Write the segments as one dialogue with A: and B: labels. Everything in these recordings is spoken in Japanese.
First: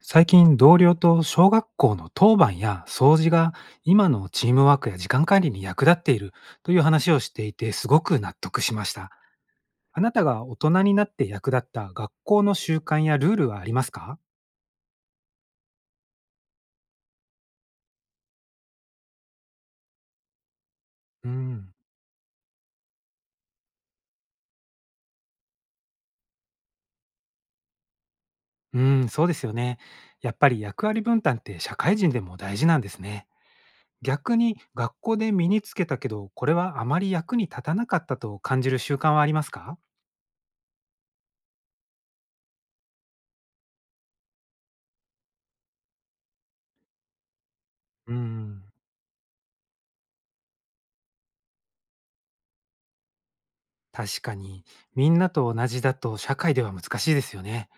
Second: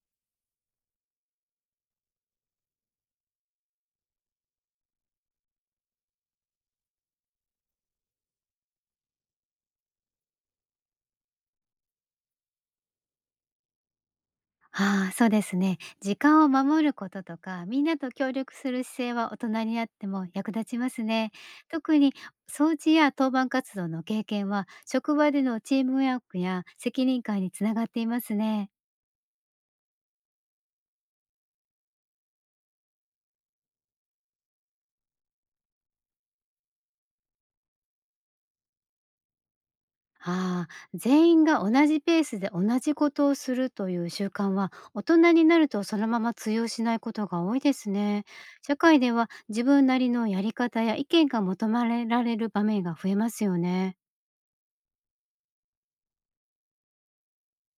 A: 最近同僚と小学校の当番や掃除が今のチームワークや時間管理に役立っているという話をしていてすごく納得しました。あなたが大人になって役立った学校の習慣やルールはありますか？
B: ああ、そうですね。時間を守ることとか、みんなと協力する姿勢は大人になっても役立ちます
A: う
B: ね。
A: ん。
B: 特に掃除や当番活動の経験は、職場でのチームワークや責任感につながっていますね。
A: うん、そうですよね。やっぱり役割分担って社会人でも大事なんですね。逆に学校で身につけたけど、これはあまり役に立たなかったと感じる習慣はありますか？
B: ああ、全員が同じペースで同じことをするという習慣は、大人になるとそのまま通用しないことが多いです
A: う
B: ね。
A: ん。
B: 社会では自分なりのやり方や意見が求められる場面が増えますよね。
A: 確かに、みんなと同じだと社会では難しいですよね。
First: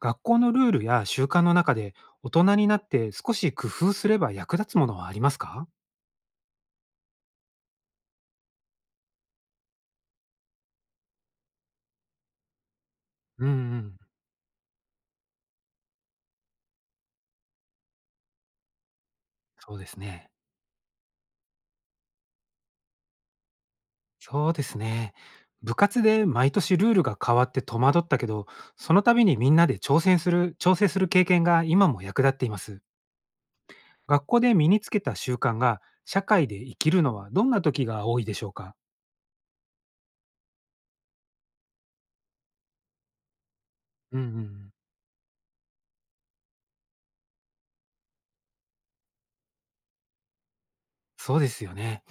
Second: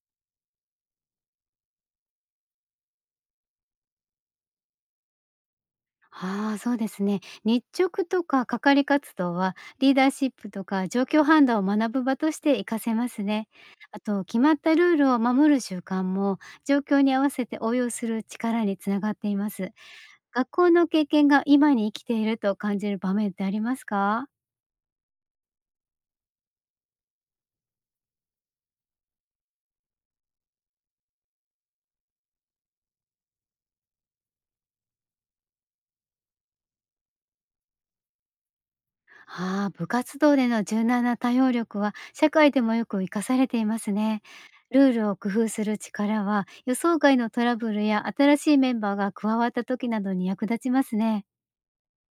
A: 学校のルールや習慣の中で大人になって少し工夫すれば役立つものはありますか？
B: ああ、そうですね。日直とか係活動はリーダーシップとか状況判断を学ぶ場として活かせます
A: う
B: ね。
A: んうん。
B: あと、決まったルールを守る習慣も状況に合わせて応用する力につながっています。
A: そうですね。
B: 学校の経験が今に生きていると感じる場面ってありますか？
A: そうですね。部活で毎年ルールが変わって戸惑ったけど、その度にみんなで挑戦する、調整する経験が今も役立っています。学校で身につけた習慣が社会で生きるのはどんな時が多いでしょうか？
B: ああ、部活動での柔軟な対応力は社会でもよく活かされています
A: う
B: ね。
A: んうんうん。
B: ルールを工夫する力は予想外のトラブルや新しいメンバーが加わった時などに役立ちますね。
A: そうですよね。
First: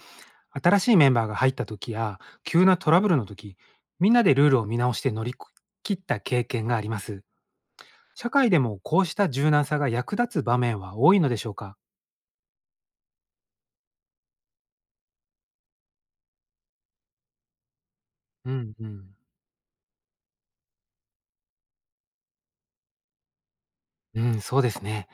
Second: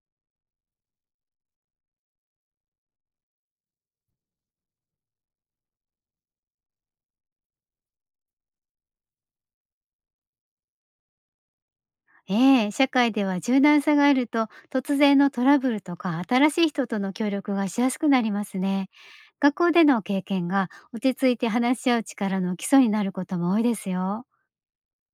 A: 新しいメンバーが入った時や、急なトラブルの時、みんなでルールを見直して乗り切った経験があります。社会でもこうした柔軟さが役立つ場面は多いのでしょうか？
B: ええ、社会では柔軟さがあると突然のトラブルとか新しい人との協力がしやすくなりま
A: う
B: す
A: んう
B: ね。
A: ん。
B: 学校での経験が落ち着いて話し合う力の基礎になることも多いです
A: う
B: よ。
A: ん、そうですね。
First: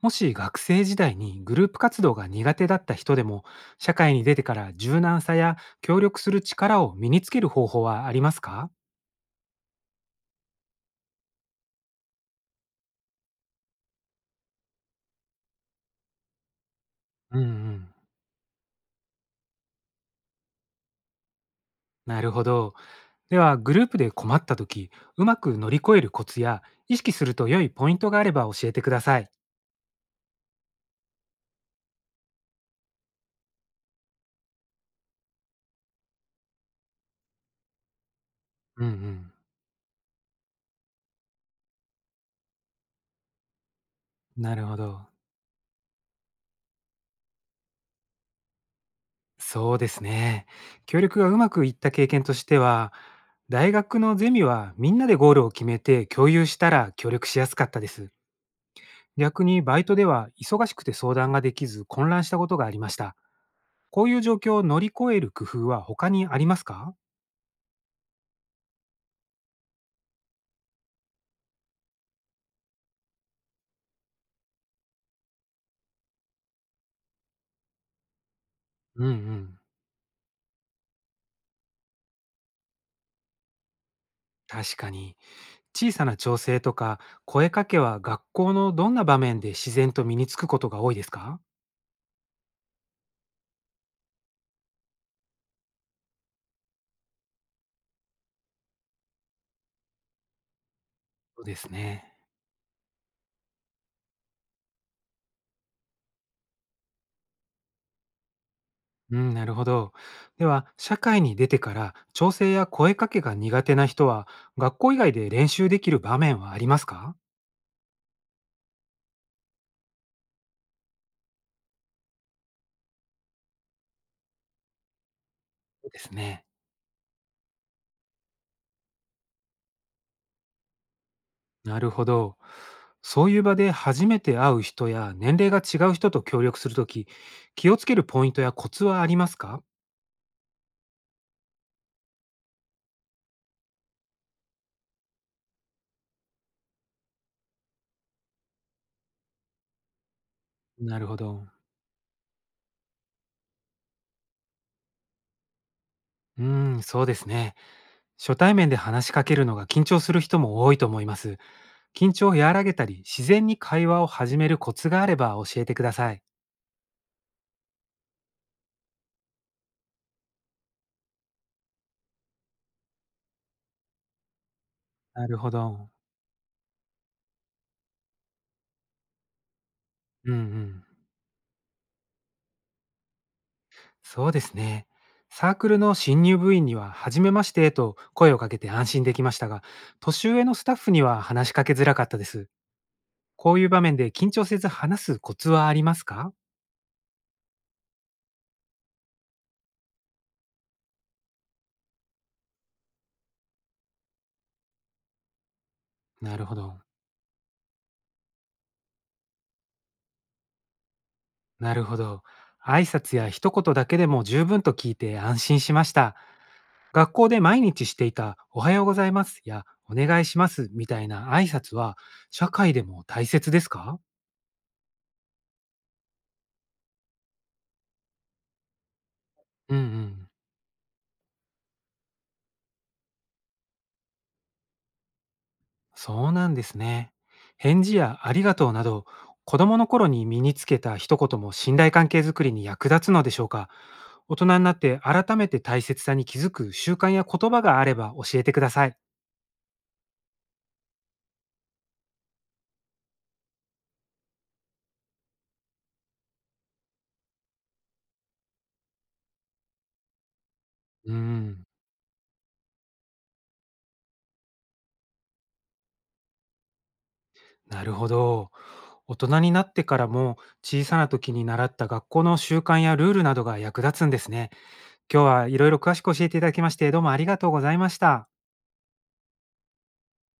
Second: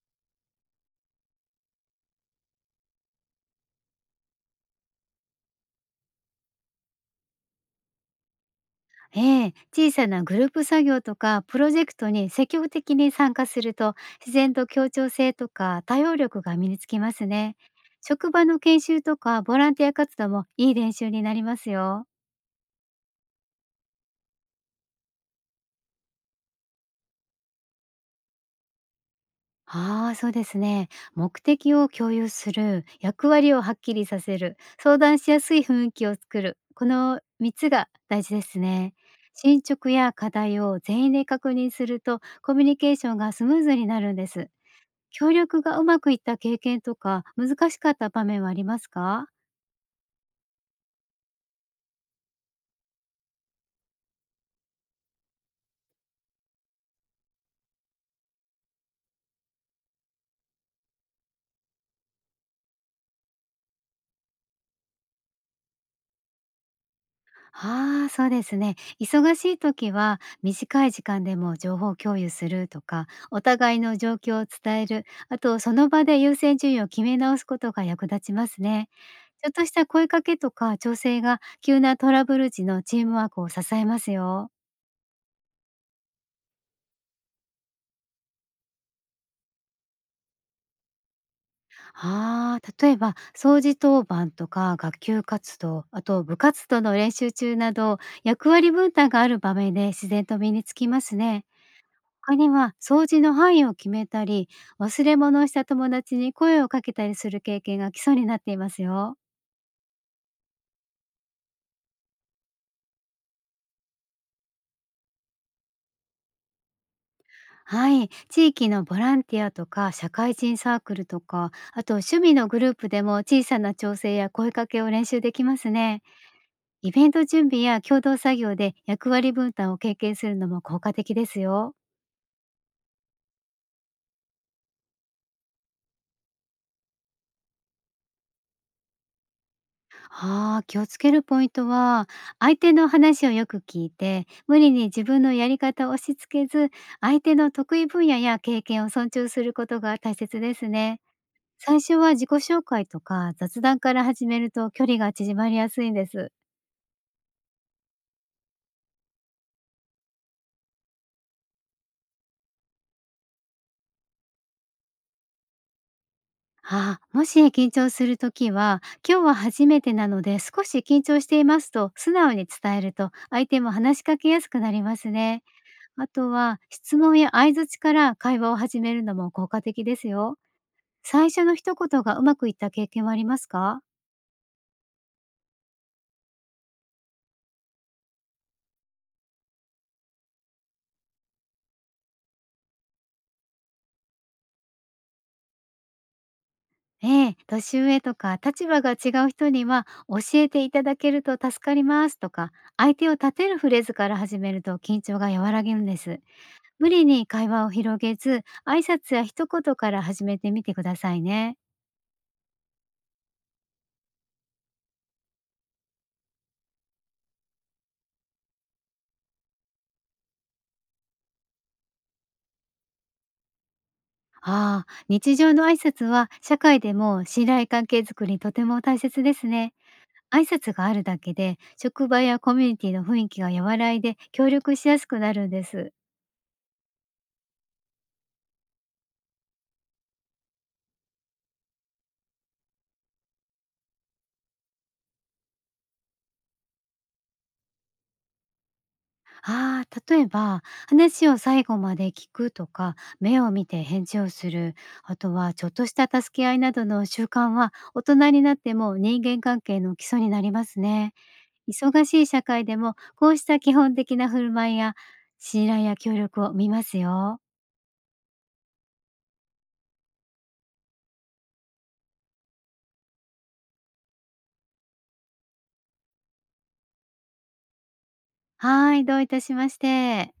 A: もし学生時代にグループ活動が苦手だった人でも、社会に出てから柔軟さや協力する力を身につける方法はありますか？
B: ええ、小さなグループ作業とかプロジェクトに積極的に参加すると自然と協調性とか対応力が身につきます
A: うんう
B: ね。
A: ん。
B: 職場の研修とかボランティア活動もいい練習になりますよ。
A: なるほど。では、グループで困った時、うまく乗り越えるコツや意識すると良いポイントがあれば教えてください。
B: ああ、そうですね。目的を共有する、役割をはっきりさせる、相談しやすい雰囲気を作る。この3つが大事です
A: うんう
B: ね。
A: ん。
B: 進捗や課題を全員で確認するとコミュニケーションがスムーズになるんです。
A: なるほど。
B: 協力がうまくいった経験とか、難しかった場面はありますか？
A: そうですね。協力がうまくいった経験としては、大学のゼミはみんなでゴールを決めて共有したら協力しやすかったです。逆にバイトでは忙しくて相談ができず混乱したことがありました。こういう状況を乗り越える工夫は他にありますか？
B: ああー、そうですね。忙しい時は短い時間でも情報共有するとか、お互いの状況を伝える、あとその場で優先順位を決め直すことが役立ちますね。
A: うんう
B: ちょっ
A: ん。
B: とした声かけとか調整が急なトラブル時のチームワークを支えますよ。
A: 確かに。小さな調整とか声かけは学校のどんな場面で自然と身につくことが多いですか？
B: ああ、例えば掃除当番とか学級活動、あと部活動の練習中など役割分担がある場面で自然と身につきます
A: そ
B: ね。
A: うですね。
B: 他には掃除の範囲を決めたり、忘れ物をした友達に声をかけたりする経験が基礎になっていますよ。
A: うん、なるほど。では、社会に出てから調整や声かけが苦手な人は、学校以外で練習できる場面はありますか？
B: はい、地域のボランティアとか社会人サークルとか、あと趣味のグループでも小さな調整や声かけを練習できます
A: そうで
B: ね。
A: すね。
B: イベント準備や共同作業で役割分担を経験するのも効果的ですよ。
A: なるほど。そういう場で初めて会う人や年齢が違う人と協力するとき、気をつけるポイントやコツはありますか？
B: ああ、気をつけるポイントは、相手の話をよく聞いて、無理に自分のやり方を押し付けず、相手の得意分野や経験を尊重することが大切です
A: な
B: ね。
A: るほど。
B: 最初は自己紹介とか雑談から始めると距離が縮まりやすいんです。
A: うーん、そうですね。初対面で話しかけるのが緊張する人も多いと思います。緊張を和らげたり、自然に会話を始めるコツがあれば教えてください。
B: ああ、もし緊張するときは、今日は初めてなので少し緊張していますと素直に伝えると相手も話しかけやすくなります
A: なる
B: ね。
A: ほど。
B: あとは質問や相槌から会話を始めるのも効果的です
A: うん
B: よ。
A: うん。
B: 最初の一言がうまくいった経験はありますか？
A: そうですね。サークルの新入部員には、初めましてと声をかけて安心できましたが、年上のスタッフには話しかけづらかったです。こういう場面で緊張せず話すコツはありますか？
B: ええ、年上とか立場が違う人には教えていただけると助かりますとか相手を立てるフレーズから始めると緊張が和らげるんです。
A: なるほど。
B: 無理に会話を広げず、挨拶や一言から始めてみてくださいね。
A: なるほど。挨拶や一言だけでも十分と聞いて安心しました。学校で毎日していたおはようございますやお願いしますみたいな挨拶は社会でも大切ですか？
B: ああ、日常の挨拶は社会でも信頼関係づくりにとても大切ですね。
A: うんうん。
B: 挨拶があるだけで、職場やコミュニティの雰囲気が和らいで協力しやすくなるんです。
A: そうなんですね。返事やありがとうなど、子供の頃に身につけた一言も信頼関係づくりに役立つのでしょうか？大人になって改めて大切さに気づく習慣や言葉があれば教えてください。
B: ああ、例えば、話を最後まで聞くとか、目を見て返事をする、あとはちょっとした助け合いなどの習慣は、大人になっても人間関係の基礎になります
A: う
B: ね。
A: ーん、
B: 忙しい社会でも、こうした基本的な振る舞いや信頼や協力を見ますよ。
A: なるほど。大人になってからも小さな時に習った学校の習慣やルールなどが役立つんですね。今日はいろいろ詳しく教えていただきまして、どうもありがとうございました。
B: はい、どういたしまして。